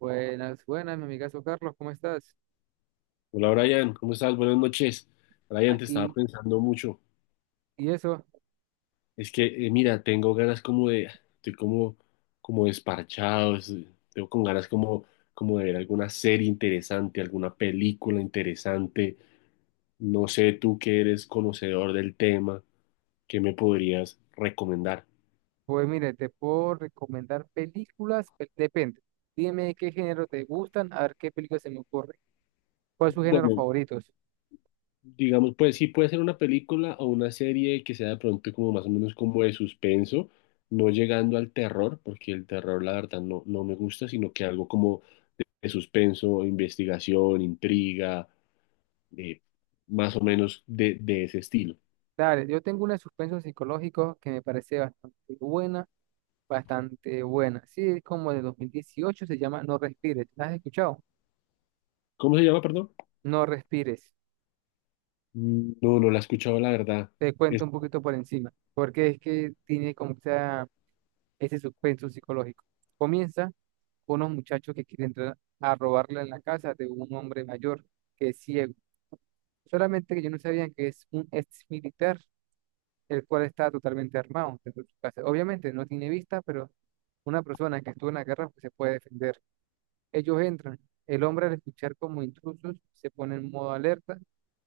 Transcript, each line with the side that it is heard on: right: Buenas, buenas, mi amigazo Carlos, ¿cómo estás?
left: Hola Brian, ¿cómo estás? Buenas noches. Brian, te estaba
right: Aquí,
left: pensando mucho.
right: y eso,
left: Es que, mira, tengo ganas como de, estoy como, como desparchado, tengo con ganas como, como de ver alguna serie interesante, alguna película interesante. No sé, tú que eres conocedor del tema, ¿qué me podrías recomendar?
right: pues mire, te puedo recomendar películas, depende. Dime qué género te gustan, a ver qué película se me ocurre. ¿Cuál es su género
left: Bueno.
right: favorito?
left: Digamos, pues sí puede ser una película o una serie que sea de pronto como más o menos como de suspenso, no llegando al terror, porque el terror la verdad no, no me gusta, sino que algo como de suspenso, investigación, intriga, eh, más o menos de ese estilo.
right: Dale, yo tengo una de suspenso psicológico que me parece bastante buena, bastante buena. Sí, es como de 2018, se llama No Respires. ¿La has escuchado?
left: ¿Cómo se llama, perdón?
right: No Respires.
left: Mm, no, no la he escuchado la verdad.
right: Te cuento
left: Es-
right: un poquito por encima, porque es que tiene como que esa ese suspenso psicológico. Comienza con unos muchachos que quieren entrar a robarle en la casa de un hombre mayor que es ciego. Solamente que ellos no sabían que es un ex militar, el cual está totalmente armado dentro de su casa. Obviamente no tiene vista, pero una persona que estuvo en la guerra pues, se puede defender. Ellos entran. El hombre al escuchar como intrusos se pone en modo alerta,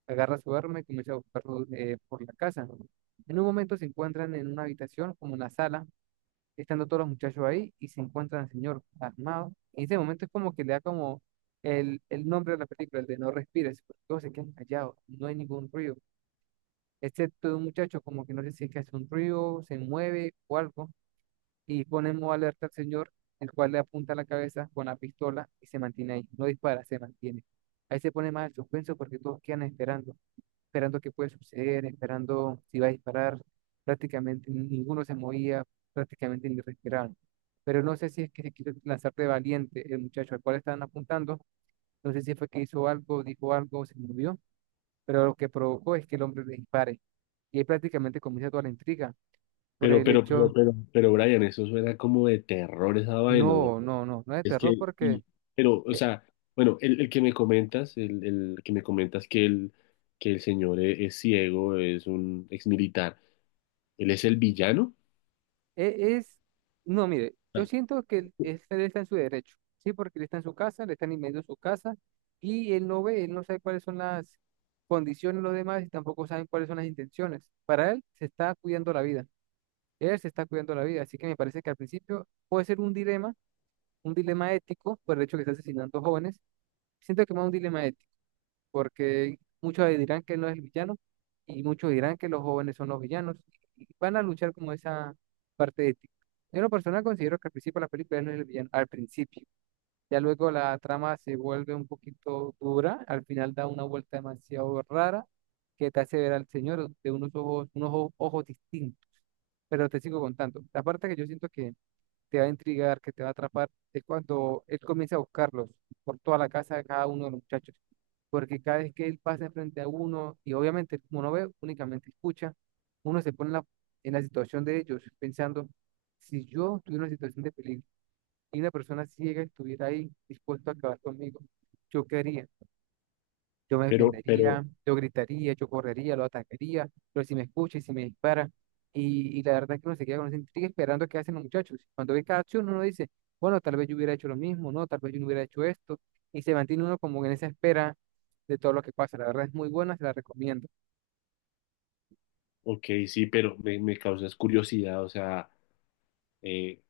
right: agarra su arma y comienza a buscarlos por la casa. En un momento se encuentran en una habitación, como una sala, estando todos los muchachos ahí y se encuentran al señor armado. En ese momento es como que le da como el nombre de la película, el de No respires, porque todos se quedan callados, no hay ningún ruido, excepto de un muchacho como que no sé si es que hace un ruido, se mueve o algo, y ponemos alerta al señor, el cual le apunta la cabeza con la pistola y se mantiene ahí, no dispara, se mantiene. Ahí se pone más el suspenso porque todos quedan esperando esperando qué puede suceder, esperando si va a disparar. Prácticamente ninguno se movía, prácticamente ni respiraban. Pero no sé si es que se quiso lanzar de valiente el muchacho al cual estaban apuntando. No sé si fue que hizo algo, dijo algo, se movió. Pero lo que provocó es que el hombre le dispare. Y ahí prácticamente comienza toda la intriga por
left: pero,
right: el hecho,
left: pero, Brian, eso suena como de terror esa vaina.
right: no, no, no, no es de
left: Es
right: terror
left: que,
right: porque
left: y, pero, o
right: e-
left: sea, bueno, el que me comentas, el que me comentas que el señor es, ciego, es un exmilitar, él es el villano.
right: Es, no, mire, yo
left: Ah,
right: siento que él está en su derecho, sí, porque él está en su casa, le están invadiendo su casa y él no ve, él no sabe cuáles son las condiciones de los demás y tampoco saben cuáles son las intenciones. Para él se está cuidando la vida, él se está cuidando la vida, así que me parece que al principio puede ser un dilema ético por el hecho que está asesinando jóvenes. Siento que más un dilema ético porque muchos dirán que él no es el villano y muchos dirán que los jóvenes son los villanos y van a luchar como esa parte ética. Yo en lo personal considero que al principio de la película él no es el villano, al principio. Ya luego la trama se vuelve un poquito dura, al final da una vuelta demasiado rara que te hace ver al señor de unos ojos, ojos distintos, pero te sigo contando. La parte que yo siento que te va a intrigar, que te va a atrapar, es cuando él comienza a buscarlos por toda la casa de cada uno de los muchachos. Porque cada vez que él pasa enfrente a uno, y obviamente como no ve, únicamente escucha, uno se pone en la situación de ellos, pensando, si yo tuviera una situación de peligro y una persona ciega estuviera ahí dispuesto a acabar conmigo, yo quería. Yo me defendería,
left: pero,
right: yo gritaría, yo correría, lo atacaría, pero si me escucha y si me dispara. Y la verdad es que uno se queda con esa intriga esperando qué hacen los muchachos. Cuando ve cada acción, uno dice, bueno, tal vez yo hubiera hecho lo mismo, no, tal vez yo no hubiera hecho esto. Y se mantiene uno como en esa espera de todo lo que pasa. La verdad es muy buena, se la recomiendo.
left: ok, sí, pero me causas curiosidad, o sea, eh,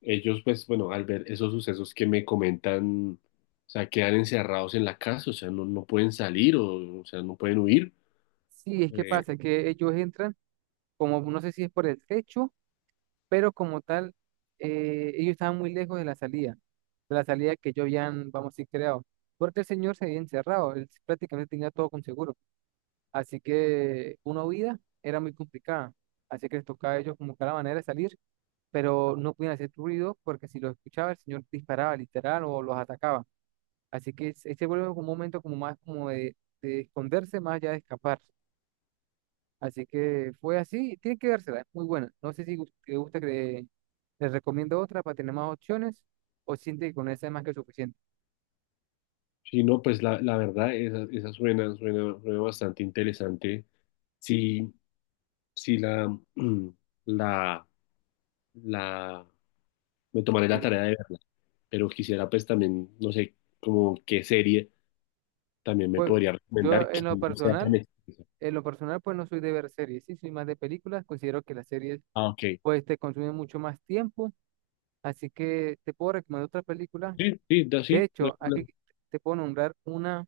left: ellos, pues, bueno, al ver esos sucesos que me comentan, o sea, quedan encerrados en la casa, o sea, no, no pueden salir, o sea, no pueden huir.
right: Sí, es que
left: Eh,
right: pasa que ellos entran. Como no sé si es por el techo, pero como tal, ellos estaban muy lejos de la salida que yo habían, vamos a decir, creado, porque el señor se había encerrado, él prácticamente tenía todo con seguro, así que una huida era muy complicada, así que les tocaba a ellos como que la manera de salir, pero no podían hacer ruido porque si lo escuchaba el señor disparaba literal o los atacaba, así que se vuelve como un momento como más como de esconderse más allá de escapar. Así que fue así, y tiene que dársela, es muy buena. No sé si te gusta que les recomiendo otra para tener más opciones o siente que con esa es más que suficiente.
left: sí, no, pues la verdad, esa suena, suena, suena bastante interesante. Sí, sí. Sí, la, la, la, me tomaré la
right: ¿Sí?
left: tarea de verla, pero quisiera pues también, no sé, como qué serie también me
right: Pues
left: podría
right: yo
left: recomendar que no sea tan extensa.
right: en lo personal pues no soy de ver series, sí, soy más de películas, considero que las series
left: Ah, ok.
right: pues te consumen mucho más tiempo, así que te puedo recomendar otra película.
left: Sí, sí, da,
right: De
left: sí, no hay
right: hecho, aquí
left: problema.
right: te puedo nombrar una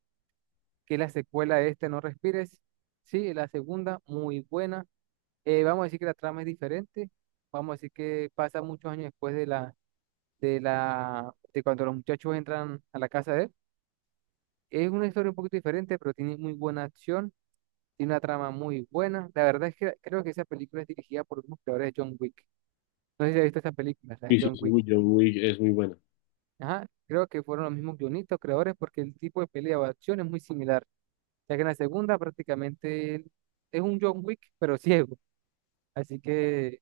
right: que es la secuela de este No Respires, sí, la segunda, muy buena. Vamos a decir que la trama es diferente, vamos a decir que pasa muchos años después de la, de cuando los muchachos entran a la casa de él. Es una historia un poquito diferente, pero tiene muy buena acción, tiene una trama muy buena. La verdad es que creo que esa película es dirigida por los mismos creadores de John Wick. No sé si has visto esa película, la de
left: Sí, sí,
right: John
left: sí,
right: Wick.
left: uy, yo, uy, es muy buena.
right: Ajá, creo que fueron los mismos guionistas, creadores, porque el tipo de pelea o acción es muy similar, ya que en la segunda prácticamente él es un John Wick, pero ciego. Así que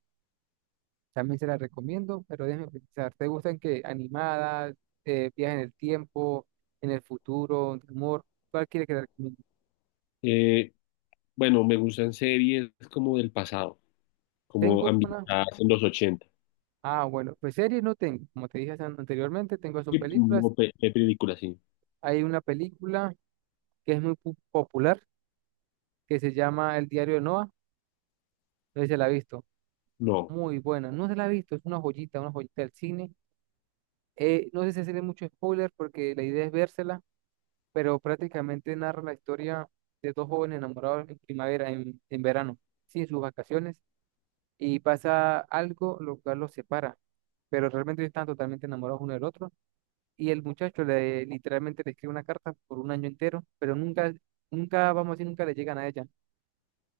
right: también se la recomiendo, pero déjame pensar. ¿Te gustan que animadas, viajes en el tiempo, en el futuro, de humor? ¿Cuál quiere que te recomiende?
left: Eh, bueno, me gustan series como del pasado, como
right: Tengo una.
left: ambientadas en los 80.
right: Ah, bueno, pues series no tengo. Como te dije anteriormente, tengo son
left: Sí,
right: películas.
left: no, de películas, sí.
right: Hay una película que es muy popular que se llama El diario de Noah. No sé si se la ha visto.
left: No.
right: Muy buena. No se la ha visto, es una joyita del cine. No sé si hacerle mucho spoiler porque la idea es vérsela pero prácticamente narra la historia de dos jóvenes enamorados en primavera, en verano, sí, en sus vacaciones, y pasa algo lo cual los separa, pero realmente ellos están totalmente enamorados uno del otro, y el muchacho le, literalmente le escribe una carta por un año entero, pero nunca, nunca, vamos a decir, nunca le llegan a ella,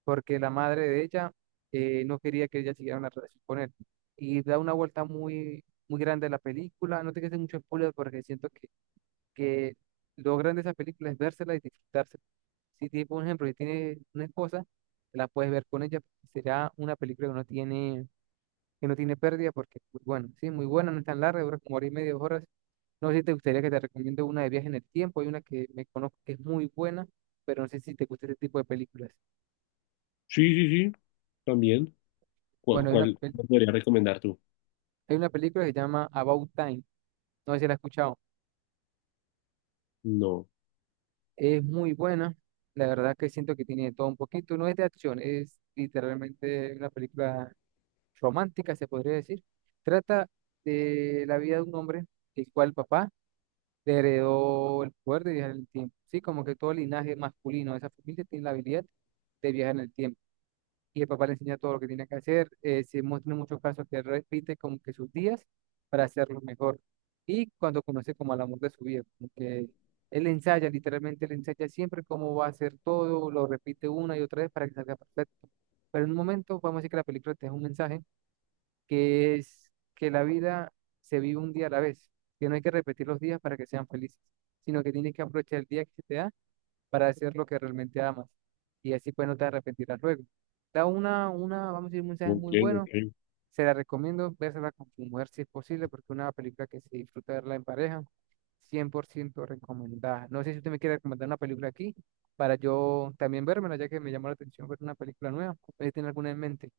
right: porque la madre de ella no quería que ella siguiera una relación con él, y da una vuelta muy, muy grande a la película, no te quedes mucho spoiler porque siento que logran de esa película es vérsela y disfrutársela. Si tienes, por ejemplo, si tienes una esposa, te la puedes ver con ella, será una película que no tiene pérdida, porque, pues, bueno, sí, muy buena, no es tan larga, dura como hora y media, dos horas. No sé si te gustaría que te recomiende una de viaje en el tiempo, hay una que me conozco que es muy buena, pero no sé si te gusta ese tipo de películas.
left: Sí, sí, sí, también. ¿Cuál,
right: Bueno, hay una,
left: cuál me podría recomendar tú?
right: hay una película que se llama About Time, no sé si la has escuchado,
left: No.
right: es muy buena, la verdad que siento que tiene de todo un poquito, no es de acción, es literalmente una película romántica, se podría decir. Trata de la vida de un hombre, el cual el papá le heredó el poder de viajar en el tiempo. Sí, como que todo el linaje masculino de esa familia tiene la habilidad de viajar en el tiempo. Y el papá le enseña todo lo que tiene que hacer. Se muestran muchos casos que repite como que sus días para hacerlo mejor. Y cuando conoce como al amor de su vida, como que él ensaya, literalmente él ensaya siempre cómo va a hacer todo, lo repite una y otra vez para que salga perfecto. Pero en un momento, vamos a decir que la película te da un mensaje que es que la vida se vive un día a la vez, que no hay que repetir los días para que sean felices, sino que tienes que aprovechar el día que se te da para hacer lo que realmente amas. Y así pues no te arrepentirás luego. Da vamos a decir, un mensaje
left: Ok,
right: muy bueno.
left: ok.
right: Se la recomiendo, véasela con tu mujer si es posible, porque es una película que se disfruta verla en pareja, 100% recomendada. No sé si usted me quiere recomendar una película aquí para yo también vérmela, ya que me llamó la atención ver una película nueva. ¿Usted tiene alguna en mente?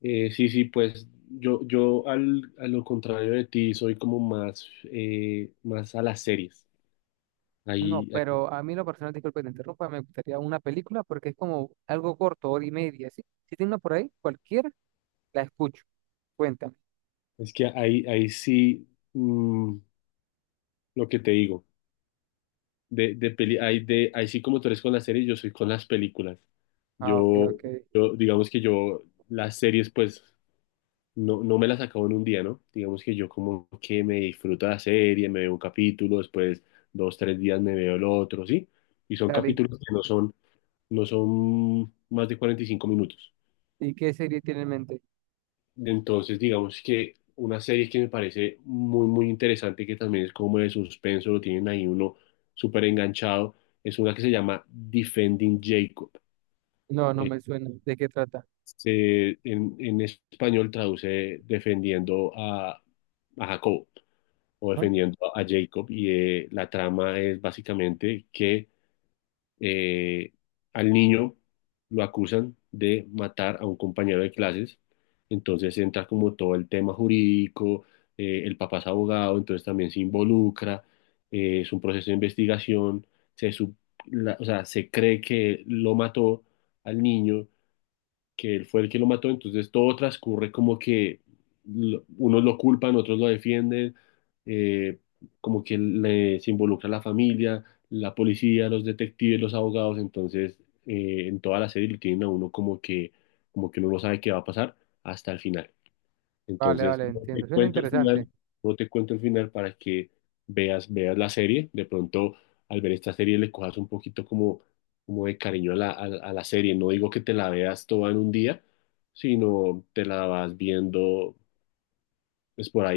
left: Sí, sí, pues yo al, a lo contrario de ti soy como más, más a las series.
right: No,
left: Ahí, ahí-
right: pero a mí lo personal, disculpe que te interrumpa, me gustaría una película porque es como algo corto, hora y media, ¿sí? Si tiene una por ahí, cualquiera, la escucho. Cuéntame.
left: es que ahí, ahí sí, lo que te digo, de peli, ahí, de, ahí sí como tú eres con las series, yo soy con las películas.
right: Ah, ok,
left: Yo,
right: ok.
left: yo digamos que yo las series pues no, no me las acabo en un día, ¿no? Digamos que yo como que me disfruto la serie, me veo un capítulo, después dos, tres días me veo el otro, ¿sí? Y son
right: Dale,
left: capítulos que no son más de 45 minutos.
right: ¿y qué serie tiene en mente?
left: Entonces, digamos que una serie que me parece muy, muy interesante, que también es como de suspenso, lo tienen ahí uno súper enganchado, es una que se llama Defending Jacob.
right: No, no
left: Eh,
right: me suena. ¿De qué trata?
left: en español traduce defendiendo a Jacob o
right: ¿Ah?
left: defendiendo a Jacob. Y la trama es básicamente que eh, al niño lo acusan de matar a un compañero de clases, entonces entra como todo el tema jurídico, el papá es abogado, entonces también se involucra, es un proceso de investigación, se, sup- o sea, se cree que lo mató al niño, que él fue el que lo mató, entonces todo transcurre como que unos lo culpan, otros lo defienden, eh, como que se involucra la familia, la policía, los detectives, los abogados, entonces en toda la serie lo tienen a uno como que uno no sabe qué va a pasar hasta el final.
right: Vale,
left: Entonces,
right: vale,
left: no te
right: entiendo. Suena
left: cuento el
right: interesante.
left: final, no te cuento el final para que veas, veas la serie. De pronto, al ver esta serie, le cojas un poquito como, como de cariño a la, a, la a la serie. No digo que te la veas toda en un día, sino te la vas viendo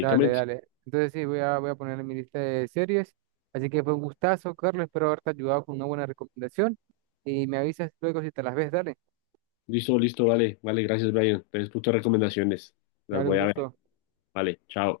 right: Dale, dale. Entonces sí, voy a poner en mi lista de series. Así que fue un gustazo, Carlos. Espero haberte ayudado con una buena recomendación. Y me avisas luego si te las ves, dale.
left: Listo, listo, vale, vale, gracias, Brian. Entonces, tus recomendaciones las
right: Dale un
left: voy a ver.
right: gusto.
left: Vale, chao.